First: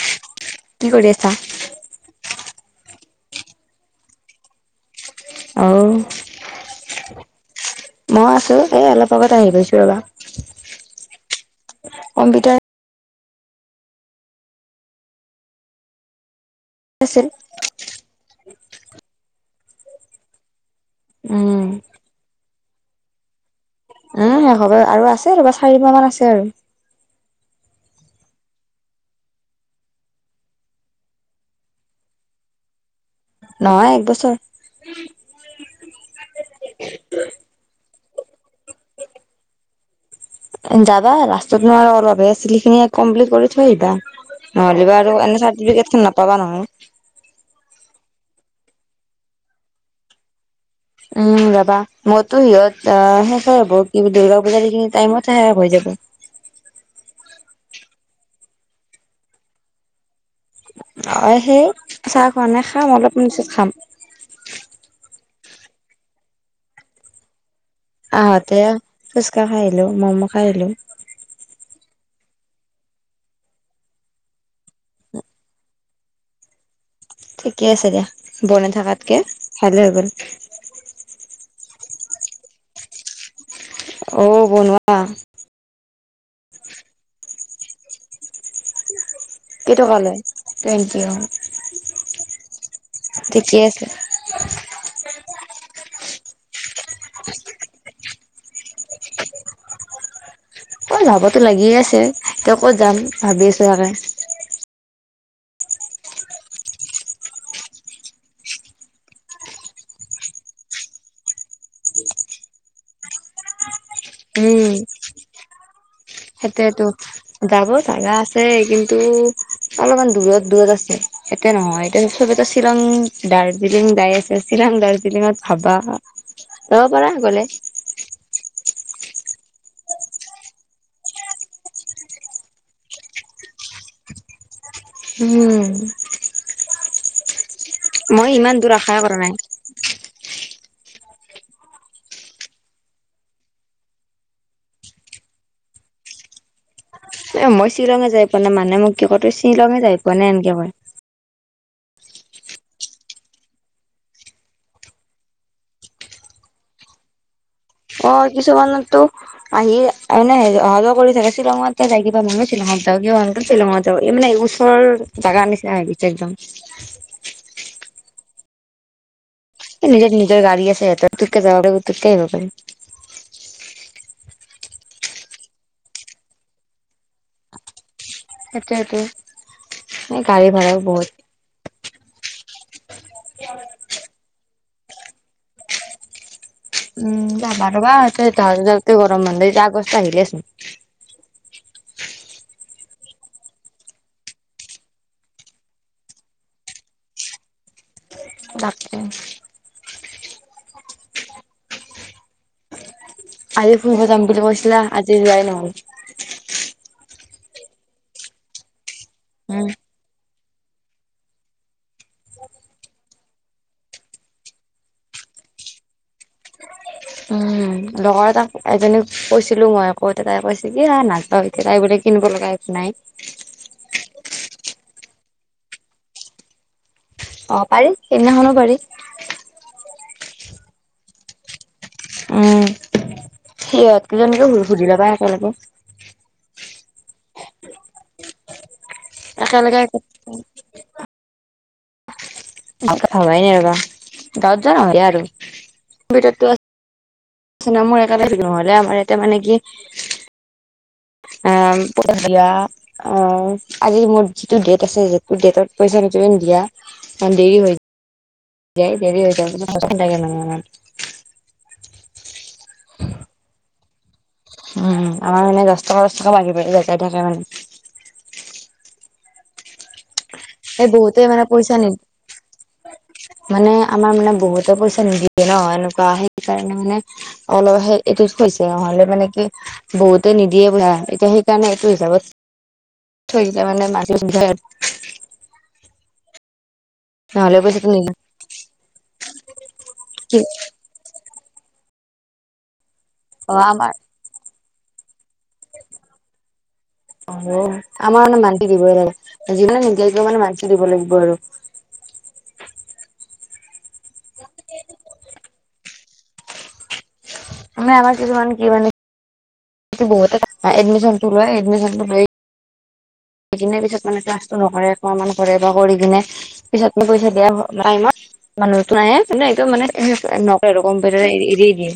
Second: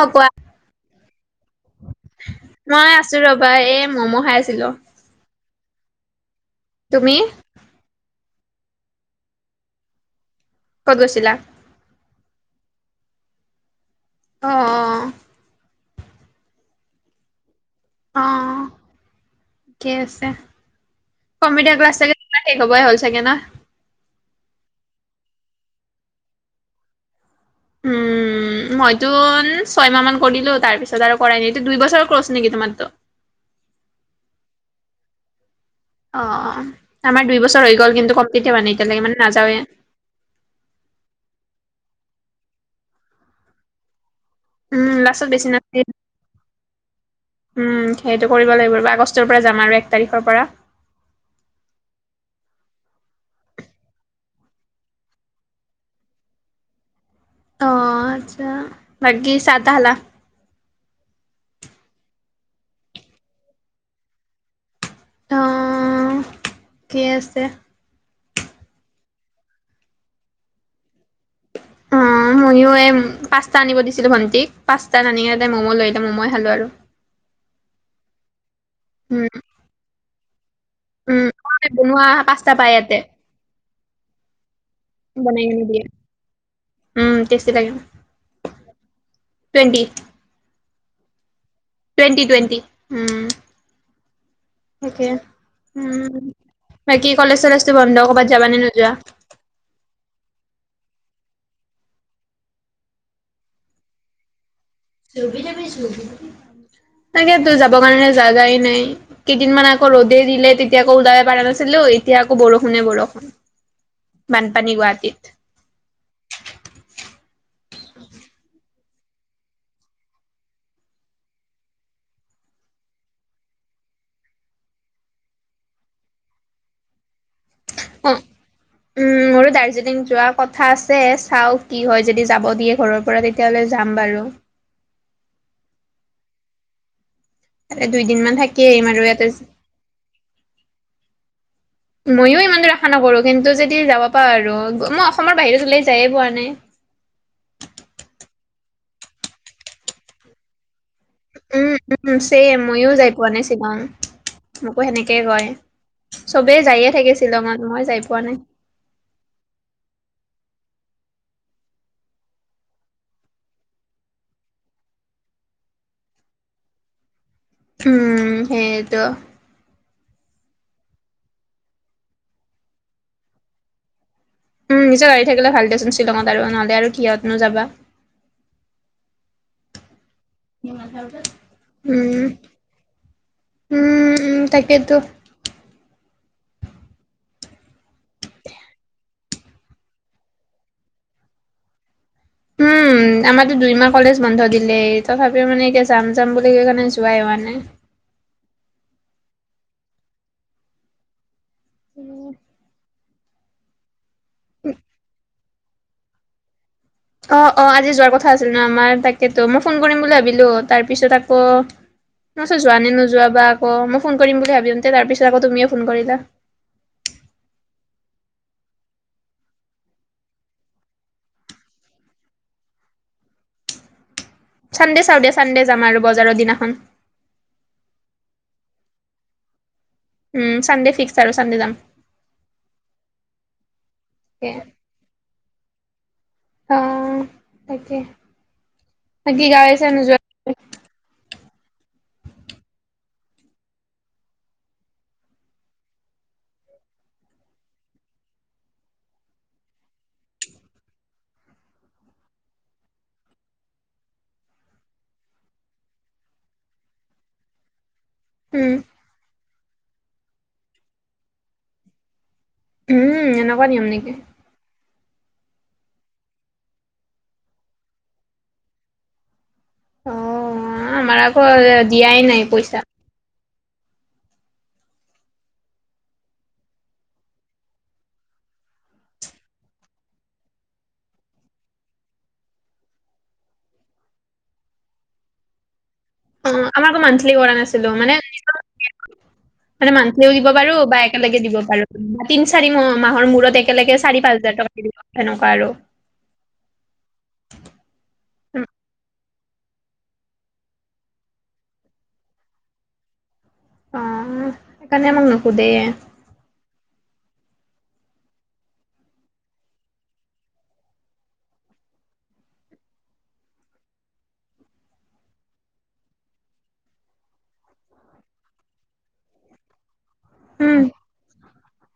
অ কোৱা। কি কৰি আছা? মই আছো ৰবা এই মম' খাই আছিলো। অ। তুমি? মই আছো এই অলপ আগত আহি পাইছো ৰবা। ক'ত গৈছিলা? কম্পিউটাৰ। অ। আছিল। অ অ, ঠিকে আছে, উম, কম্পিউটাৰ ক্লাছ চাগে তোমাৰ শেষ হ'বই হ'ল চাগে ন? উম, হবৰ আৰু আছে ৰবা চাৰি মাহ মান আছে আৰু। ওঁম। উমঁ মইতো ছয়মাহ মান কৰিলো তাৰ পিছত আৰু কৰাই নাই এইটো দুই বছৰ কছ নেকি তোমাৰটো। নহয় একবছৰ। অঁ অঁ আমাৰ দুই বছৰ হৈ গ'ল কিন্তু কমপ্লিটে হোৱা নাই এতিয়ালৈকে মানে নাযাওে। যাবা ৰাসষ্টাত ন আৰু অলপহে চিলিখিনি কমপ্লিট কৰি থৈ আহিবা। উম নহ'লেবা আৰু লাষ্টত এনে বেছি চাৰ্টিফিকেট খন নাপাবা নহয়। উমঁ সেইটো কৰিব লাগিব আগষ্টৰ পৰা যাম আৰু এক তাৰিখৰ পৰা উমঁ ৰাবা মইতো সিহঁত শেষ হৈ হ'ব কি দুৰ্গা পূজা দিখিনি টাইমতে শেষ হৈ যাব। অঁ আচ্ছা বাকি ছা তা খালা? অঁ সেই চাহ খোৱা নাই খাম অলপমান পছত খাম। অঁ কি আছে। আহোঁতে ফুচকা খাইলো মম' খাইলো। উমঁ ময়ো এই পাস্তা আনিব দিছিলোঁ ভণ্টিক পাস্তা নানিকনে তাতে ম'ম' লয় আনিলে ম'মো খালোঁ আৰু। ঠিকে আছে দিয়া বনাই থকাতকে ভালে হৈ গ'ল। উমঁ ম বনোৱা পাস্তা পাই ইয়াতে। অঁ বনোৱা। বনাই কেনি দিয়ে উমঁ টেষ্টি লাগে ন। কেইটকা লয় টুৱেণ্টি অঁ। টুৱেণ্টি টুৱেণ্টি ঠিকে আছে। উমঁ উমঁ। বাকী কলেজ চলেজো বন্ধ ক'ৰবাত যাবা নে নোযোৱা? অঁ জাৱতো লাগিয়ে আছে ত ক'ত যাম ভাবি আছো সেই কাৰণে। তাকে তো যাব কাৰণে জাগাই নাই। কেইদিনমান আকৌ ৰ'দে দিলে তেতিয়া আকৌ ওলাব পাৰা নাছিলো এতিয়া আকৌ বৰষুণে বৰষুণ। বানপানী গুৱাহাটীত। সেইতেতো যাব জাগা আছে কিন্তু অলপমান দূৰত দূৰত আছে। এতে নহয় এতিয়া চবেতো শ্বিলং দাৰ্জিলিং যাই আছে শ্বিলং দাৰ্জিলিঙত ভাবা যাব পাৰা গ'লে। অঁ উমঁ! মোৰো দাৰ্জিলিং যোৱাৰ কথা আছে চাওঁ কি হয় যদি যাব দিয়ে ঘৰৰ পৰা তেতিয়াহলে যাম বাৰু। উমঁ! মই দুইদিনমান ইমান দূৰ থাকিম আশাই আৰু কৰা ইয়াতে নাই। ময়ো ইমান দূৰ আশা নকৰো কিন্তু যদি যাব পাৱ আৰু মই অসমৰ বাহিৰত ওলাই যায়ে পোৱা নাই। এ মই শ্বিলঙে যাই পোৱা নাই মানে মোক কি কয় তই শ্বিলঙে যাই পোৱা নাই এনেকে কয়। উমঁ উমঁ ছেম ময়ো যাই পোৱা নাই শ্বিলং মোকো সেনেকেই কয়। চবে যায়ে থাকে শ্বিলংত। অঁ কিছুমানৰ তু আহি এনে অহা যোৱা কৰি থাকে শ্বিলঙত যাই কিবা মই শ্বিলঙত যাওঁ কিবা শিলঙত যাও মানে নিজৰ জাগা নিচিনা হৈ গিছে একদম। উমঁ সেইৱেটো। নিজে নিজৰ গাড়ী আছে এতাককে পুটুককে যাব পাৰি পুটুককে আহিব পাৰি। উমঁ নিজৰ গাড়ী থাকিলে ভাল দেচোন শ্বিলঙত আৰু নহ'লে আৰু কিহতনোযাবা। সেইটোৱেটো। এই গাড়ী ভাড়াও উমঁ বহুত হুম উমঁ তাকেতো। উমঁ যাবা ৰবা যাওঁ যাওতে গৰম বন্ধ শেষ আগষ্ট আহিলে চোন। উমঁ! আমাৰতো দুইমাহ কলেজ বন্ধ দিলে তথাপিও মানে এতিয়া যাম যাম বুলি কৈ কেণে যোৱাই হোৱা নাই তাকে উম আজি ফুৰিব যাম বুলি কৈছিলা আজি যোৱাই নহল অ অ আজি যোৱাৰ কথা আছিল ন আমাৰ তাকেতো মই উম ফোন কৰিম বুলি ভাবিলো তাৰপিছত আকৌ মই ভাবিছো যোৱা নে নোযোৱা বা আক মই ফোন কৰিম বুলি ভাবোতে তাৰপিছত আকৌ তুমিয়ে ফোন কৰিলা উম লগৰ এটাক এজনীক কৈছিলো মই কৌওতে তাই কৈছিল কি হা নাযাও এতিয়া তাই বোলে কিনিব লগাই নাই চান্ডে চাও দে চান্ডে যাম আৰু বজাৰৰ দিনাখন অ পাৰি সেইদিনাখনো পাৰি উম চানদে ফিক্স আৰু চানদে যাম উম সিহঁত কেইজনীকো সুধি লবা একেলগে অহ তাকে বাকী গাঁৱে একেলগে চাৱে নোযোৱা ভালকে ভাবাই নাই ৰবা গাঁৱত যোৱা নহয় দিয়া আৰু ভিতৰতো নিচিনা মোৰ একবাৰে থাকিম নহলে আমাৰ এয়াতে মানে কি অহ পৰহিয়া [unintelligible] অ আজি মোৰ যিটো ডেট আছে যিটো ডেটত পইচা কেইটামান দিয়া কাৰণ দেৰি হয় উম হে দেৰি হৈ যাব [unintelligible] উম এনেকুৱা নিয়ম নিকি উম আমাৰ মানে দচ টাকা দচ টাকা বাঢ়ি বৈ ইয়াতে থাকে মানে অ এই আমাৰ বহুতে আকৌ মানে পইচা নিদ দিয়াই নাই পইচা। মানে আমাৰ মানে বহুতে পইচা নিদিয়ে ন এনেকুৱা সেইকাৰণে মানে অলপ সে এইটো থৈছে নহলে মানে কি বহুতে নিদিয়ে ভাৰা এতিয়া সেইকাৰণে এইটো হিচাপত থৈই দিলে মানে মাজে [unintelligible] হুম আমাৰ আকৌ মান্থিলি কৰা নহ'লে পইচাটো নাছিলো মানে নিদিয়ে মানে মান্থিলি কি দিব পাৰো বা এক একেলগে দিব পাৰো তিন চাৰি মা মাহৰ অ মূৰত আমাৰ একেলগে চাৰি পাঁচ হাজাৰ টকা দি দিব পাৰো সেনকা আৰু [inaudible] অ আমাৰ মানে উম, মান্থিলি দিবই লাগে যিমান নিদিয়া কিয় মানে মান্থিলি দিব লাগিব আৰু অহ সেইকাৰণে আমাক নুসুধেয়ে মানে আমাৰ কিছুান কি মানে এতিয়া বহুতে এডমিশন টো লয় এডিমিশনটো লৈ এদিনৰ পিছত মানে ক্লাছটো নকৰে একমাহ মান কৰে বা কৰি কিনে পিছত মে পইচা দিয়া টাইমত মানুহটো নাহে মানে এইটো মানে নকৰে উম আৰু কম্পিউটাৰ এ এৰি দিয়ে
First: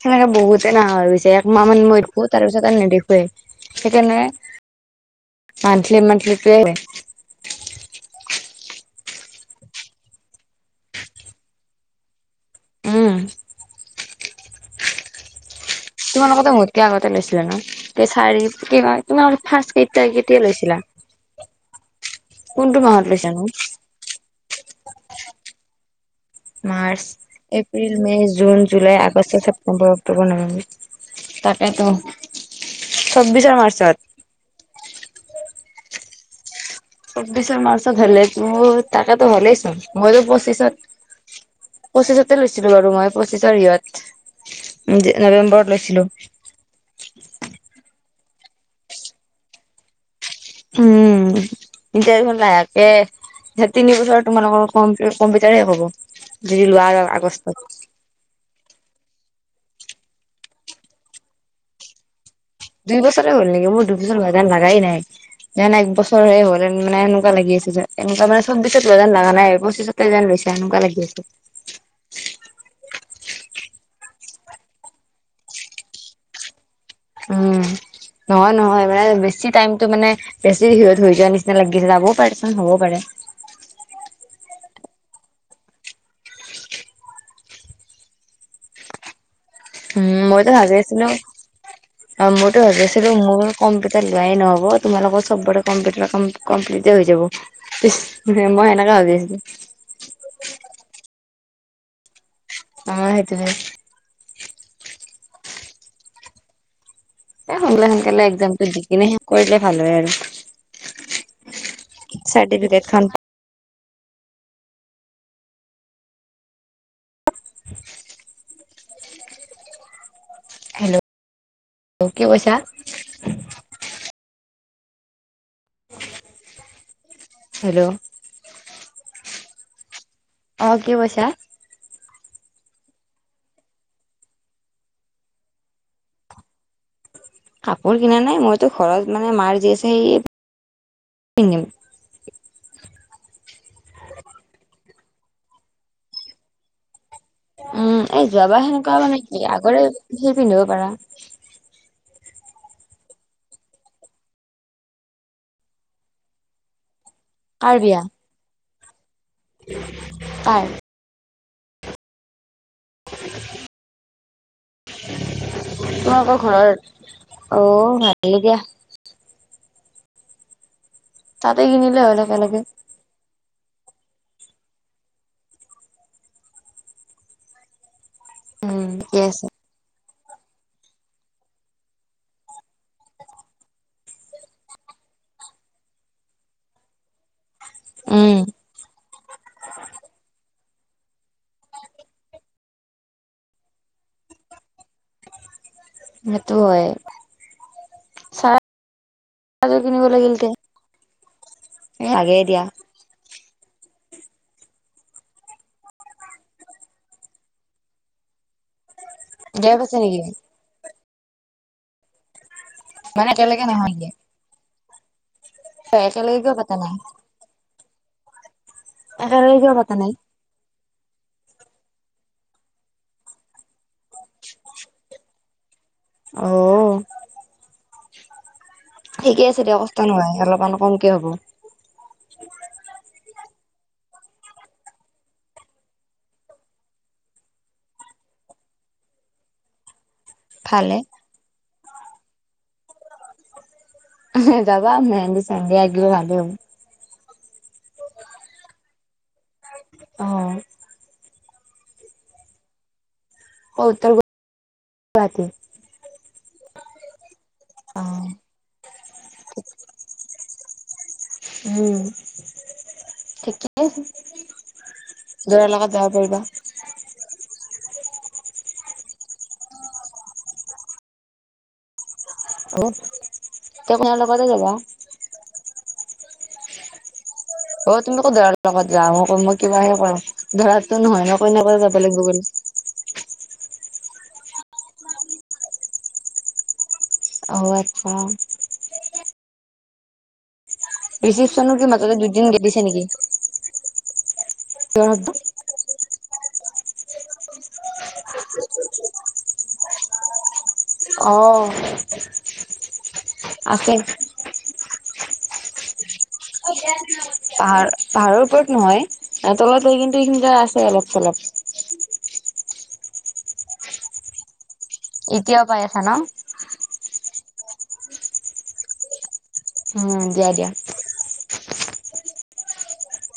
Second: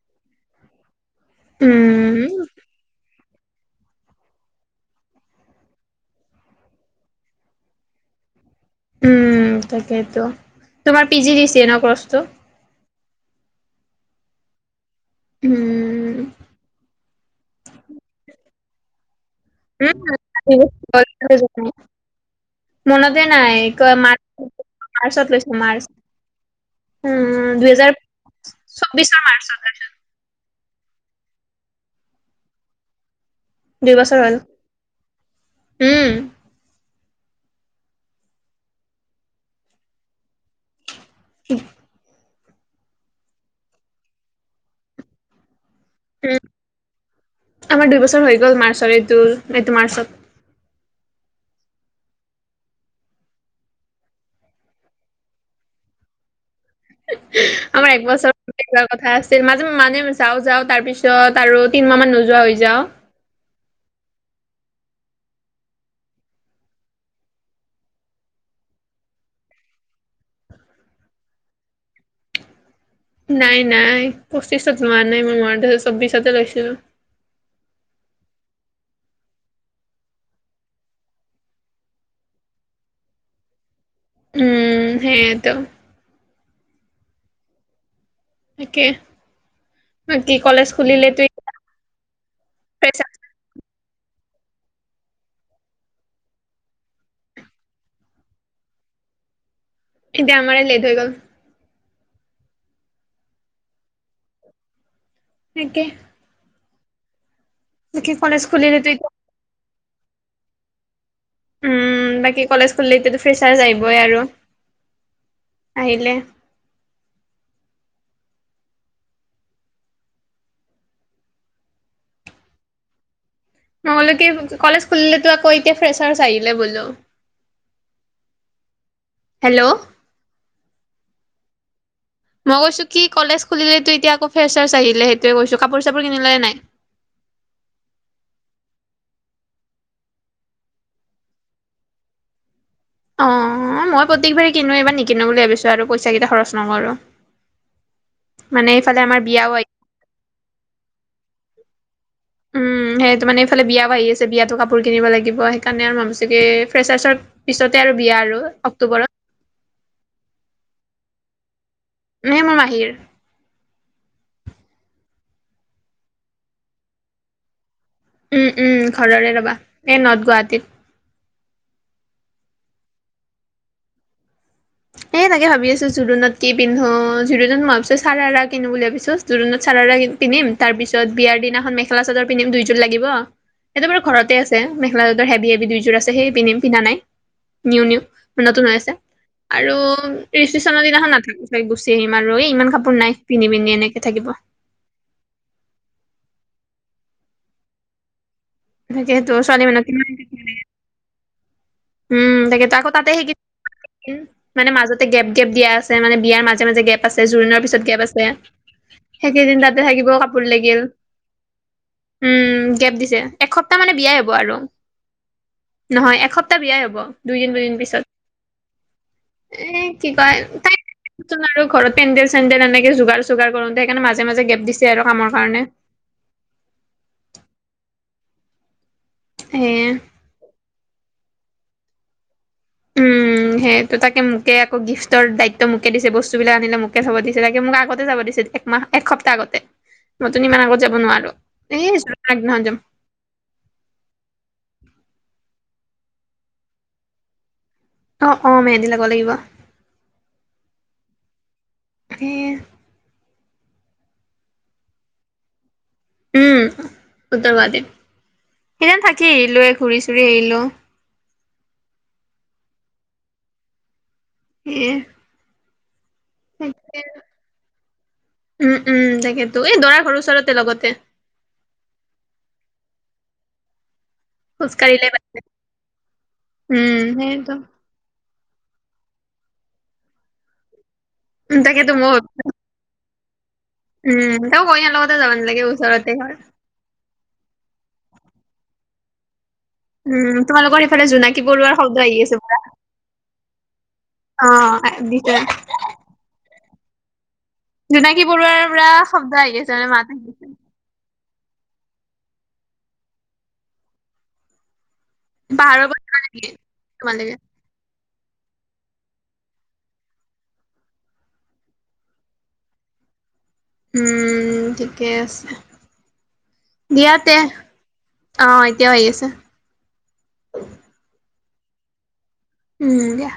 সেনেকে বহুতে না হৈ গৈছে একমাহ মান মই দেখো তাৰ উম পিছত আৰু নেদেখুৱেই সেইকাৰণে মান্থিলি মান্থিলি টোৱে উম তাকেইতো তোমাৰ পি জি ডি চিয়ে ন কৰ্চটো উম। উম তোমাৰ লগতে ভৰ্তি আগতে লৈছিলে ন' তৌ চাৰি কি কয় [unintelligible] কোনটো মাহত মনতে লৈছানো? নাই কয় -মাৰ্চ মাৰ্চত লৈছো মাৰ্চ মাৰ্চ, উম দুহেজাৰ এপ্ৰিল, মে, ' জুন, জুলাই, চৌবিশৰ আগষ্ট, মাৰ্চত লৈছো ছেপ্তেম্বৰ। অক্টোবৰ নবেম্বৰ-তাকেতো চব বিচাৰ ম দুই বছৰ হল উম। চৌব্বিশৰ মাৰ্চত হলে তো তাকেতো হ'লেই চোন মইতো পঁচিছত পঁচিছত লৈছিলো বাৰু মই পঁচিছৰ ইঅত নৱেম্বৰত লৈছিলো। উম আমাৰ দুইবছৰ হৈ গ'ল মাৰ্চৰ এইটো -এইটো মাৰ্চত। [unintelligible] তিনবছৰ তোমালোকৰ কম কম্পিউটাৰে হ'ব যদি লোৱা আগষ্টত আমাৰ একবছৰ -য কথা আছিল মাজে -মানে যাও-যাও তাৰ পিছত আৰু তিনমাহ মান নোযোৱা হৈ যাওঁ। দুই বছৰে হ'ল নেকি মোৰ‌ দুইবছৰ হোৱা যেন লগাই নাই। যেন এক বছৰ হ'লহেন এনেকুৱা লাগি আছে যে এনেকুৱা মান চৌব্বিছত হোৱা যেন লাগা নাই পঁচিছত [unintelligible] এনেুৱা লাগি আছে। নাই নাই পঁচিছত লোৱা নাই মই মনত‌ আছে চৌব্বিছতে লৈছিলো। উম নহয় নহয় -এইবিল বেছি টাইমতটো মানে বেছি বিৰত হৈ যোৱাৰ নিচিনা লাগিছিল যাবও পাৰে চোন হবওঁ পাৰে। উম সেই আইটো। তাকে উম বাকী কলেজ খুলিলে তো এতিয়া অ', মোৰতো ভাবি আছিলোঁ ফ্ৰেচাৰ্ছ, মোৰ কম্পিউটাৰ লোৱাই নহব তোমালোকৰ সব কম্পিউটাৰৰ কাম‌ কমপ্লিট তে হৈ যাব। মই সেনেকা ভাবি আছিলো। এতিয়া আমাৰে লেট হৈ গ'ল। অ', সেইটো হে। তাকে। এ সোনকালে বাকী সোনকালে কলেজ এক্জামটো দি খুলিলেতো কিনে এতিয়া শেষ কৰিলে ভাল হয় আৰু। উম বাকী কলেজ চাৰ্টিফিকেট খুলিলে খন টো ফ্ৰেৰ্চাছ আহিবই আৰু -আহিলে অ', কি কৈছা? নহলে কি কলেজ খুলিলেতো আকৌ এতিয়া ফ্ৰেৰ্চাছ আহিলে বোলো। হেল্ল'। হেল্ল'। অ', কি কৈছা। মই কৈছো কি কলেজ খুলিলেতো এতিয়া আকৌ ফ্ৰেৰ্চাছ আহিলে সেইতোৱে কৈছো কাপোৰ-চাপোৰ কিনিলা‌ নে নাই? কাপোৰ কিনা নাই মইতো ঘৰত মানে মাঁৰ যি আছে সেইয় -পিন্ধিম। অ', মই প্ৰত্যেকবাৰে কিনো এইবাৰ নিকিনো বুলি ভাবিছো আৰু পইচা কেইটা খৰচ নকৰো। উম এই যোৱাবাৰ সেনেকুৱা এইফালে মানে আমাৰ কি বিয়াও আহি আগৰে সি পিন্ধিব পাৰা। উম সেইটো মানে ইফালে বিয়াওঁ আহি আছে বিয়াতো কাপোৰ কিনিব লাগিব সেইকাৰণে আৰু ভাবিছোঁ কি ফ্ৰেৰ্চাছত পিছতে আৰু বিয়া আৰু অক্টোবৰত। -কাৰ। এ মোৰ মাহিৰ। [unintelligible] -তোমালোকৰ ঘৰৰ অ', ভালেই উম, দিয়া। উম, ঘৰৰে ৰবা এই নৰ্থ গুৱাঁহাটীত। তাতে কিনিলে হ'ল একেলগে। এ তাকে ভাবি আছো জোৰোণত কি পিন্ধো জোৰোণত মই ভাবিছো চাৰাৰা কিনো বুলি উম ভাবিছো ঠিকে আছে জোৰোণত চাৰাৰা পিন্ধিম তাৰ পিছত বিয়াৰ দিনাখন মেখেলা চাদৰ পিন্ধিম দুইযোৰ লাগিব। সটো বাৰ ঘৰতে আছে মেখেলাচাদৰ হেভি হেভি দুইযোৰ আছেই পিন্ধিম পিন্ধা নাই। নিউ নিউ উম ম নতুন হৈ আছে। আৰু ৰিচিপশ্যনৰ দিনাখন নাথাকো চাগ গুচি আহিম আৰু এই ইমান কাপোৰ নাই পিন্ধি -পিন্ধি এনেকে থাকিব। সেইটো হয় চা তাকিহেতু ছোৱালী কিমান কি কি লাগে। এ লাগে উম দিয়া তাকেতো আকৌ তাতে সেই [unintelligible] মানে মাজতে গেপ গেপ দিয়া আছে মানে বিয়াৰ, মাজে মাজে গেপ আছে জোৰোণৰ, পিছত গেপ আছে। সেইকেইদিন গেপ তাতে আছে থাকিবও নেকি কাপোৰ লাগিল উম। কেপ দিছে মানে একেলগে এসপ্তাহ মানে বিয়াই হ'ব। আৰু একে লগে কিয় পাতিছে য়াই হ'ব দুইদিন দুদিন পিছত একেলগে এ কিয় পাতা কি নাই কয় তাই সোন আৰু ঘৰত পেণ্ডেল চেডেল এনেকে যোগাৰ চোগাৰ কৰোঁতে সেইণে মাজে মাজে গেপ দিছে আৰু কামৰ কাৰণে অ ঠিকে আছে দিয়া সেয়ে কষ্ট নহয় অলপমান কমকে হ'ব। উম-। সেই তাকে মোকে আকৌ গিফটৰ দায়িত্ব মোকে দিছে বস্তুবিলাক আনে মোকে চাব দিছে তাকে মোক আগতে যাব দিছে মাহ একসপ্তাহ আগতে নতুন ইমান আগত যাব ভালে নোৱাৰো এই আগদিনাত যাম। যাবা মেহেন্দী চেহন্দী আ গিলে ভালেই হ'ব। অ অ মেহন্দী লাব লাগিব। অ কি অ উত্তৰ গ ৰাতে উম উত্তৰ অ গুৱাহাটীত সেইদ থাকি আহিলোয় ঘূৰি চুৰি আহিলো। মোৰ থিকে সেয়ে দূৰ লগত যাব পাৰিবা। তাকে উম উম তাকেতো এই দৰা ঘৰৰ ওচৰতে লগতে। অ তে সিহঁতৰ লগতে গলি খোচকাৰিলে উম সেইটো অ তুমি কো ধৰাৰ লগত যা মই কিবাহে কৰো ধৰাতো নহয় উম মনেক তাকেতো যাব মই লাগিব ভাবি- গ'লে। উম তওঁ কইনা লগতে যাব নালাগে ওচৰতে ঘৰত। অ আচ্ছা। উম তোমালোকৰ ইফালে জোনাকী, ৰিচিপচনো পৰুৱাৰ কি শব্দ মাজতে আহি আছে দুদিন গেপ পুৰা। দিছে নেকি? অ ভিতৰত জোনাকী, পৰুৱাৰ পৰাৰা শব্দ আহি আছে মানে মাত আহি আছে। অ আছে পাহাৰৰ, পৰা যিবা নেকে তোমালোকে পাহাৰ, পাহাৰৰ ওপৰত নহয় তলতে কিন্তু এইখিনি জো আছে অলপ -চলপ উম ঠিকে আছে। এতিয়াও পাই আছা ন? দিয়া তে অ এতিয়াও আহি আছে। উম দিয়া দিয়া। উম দিয়া।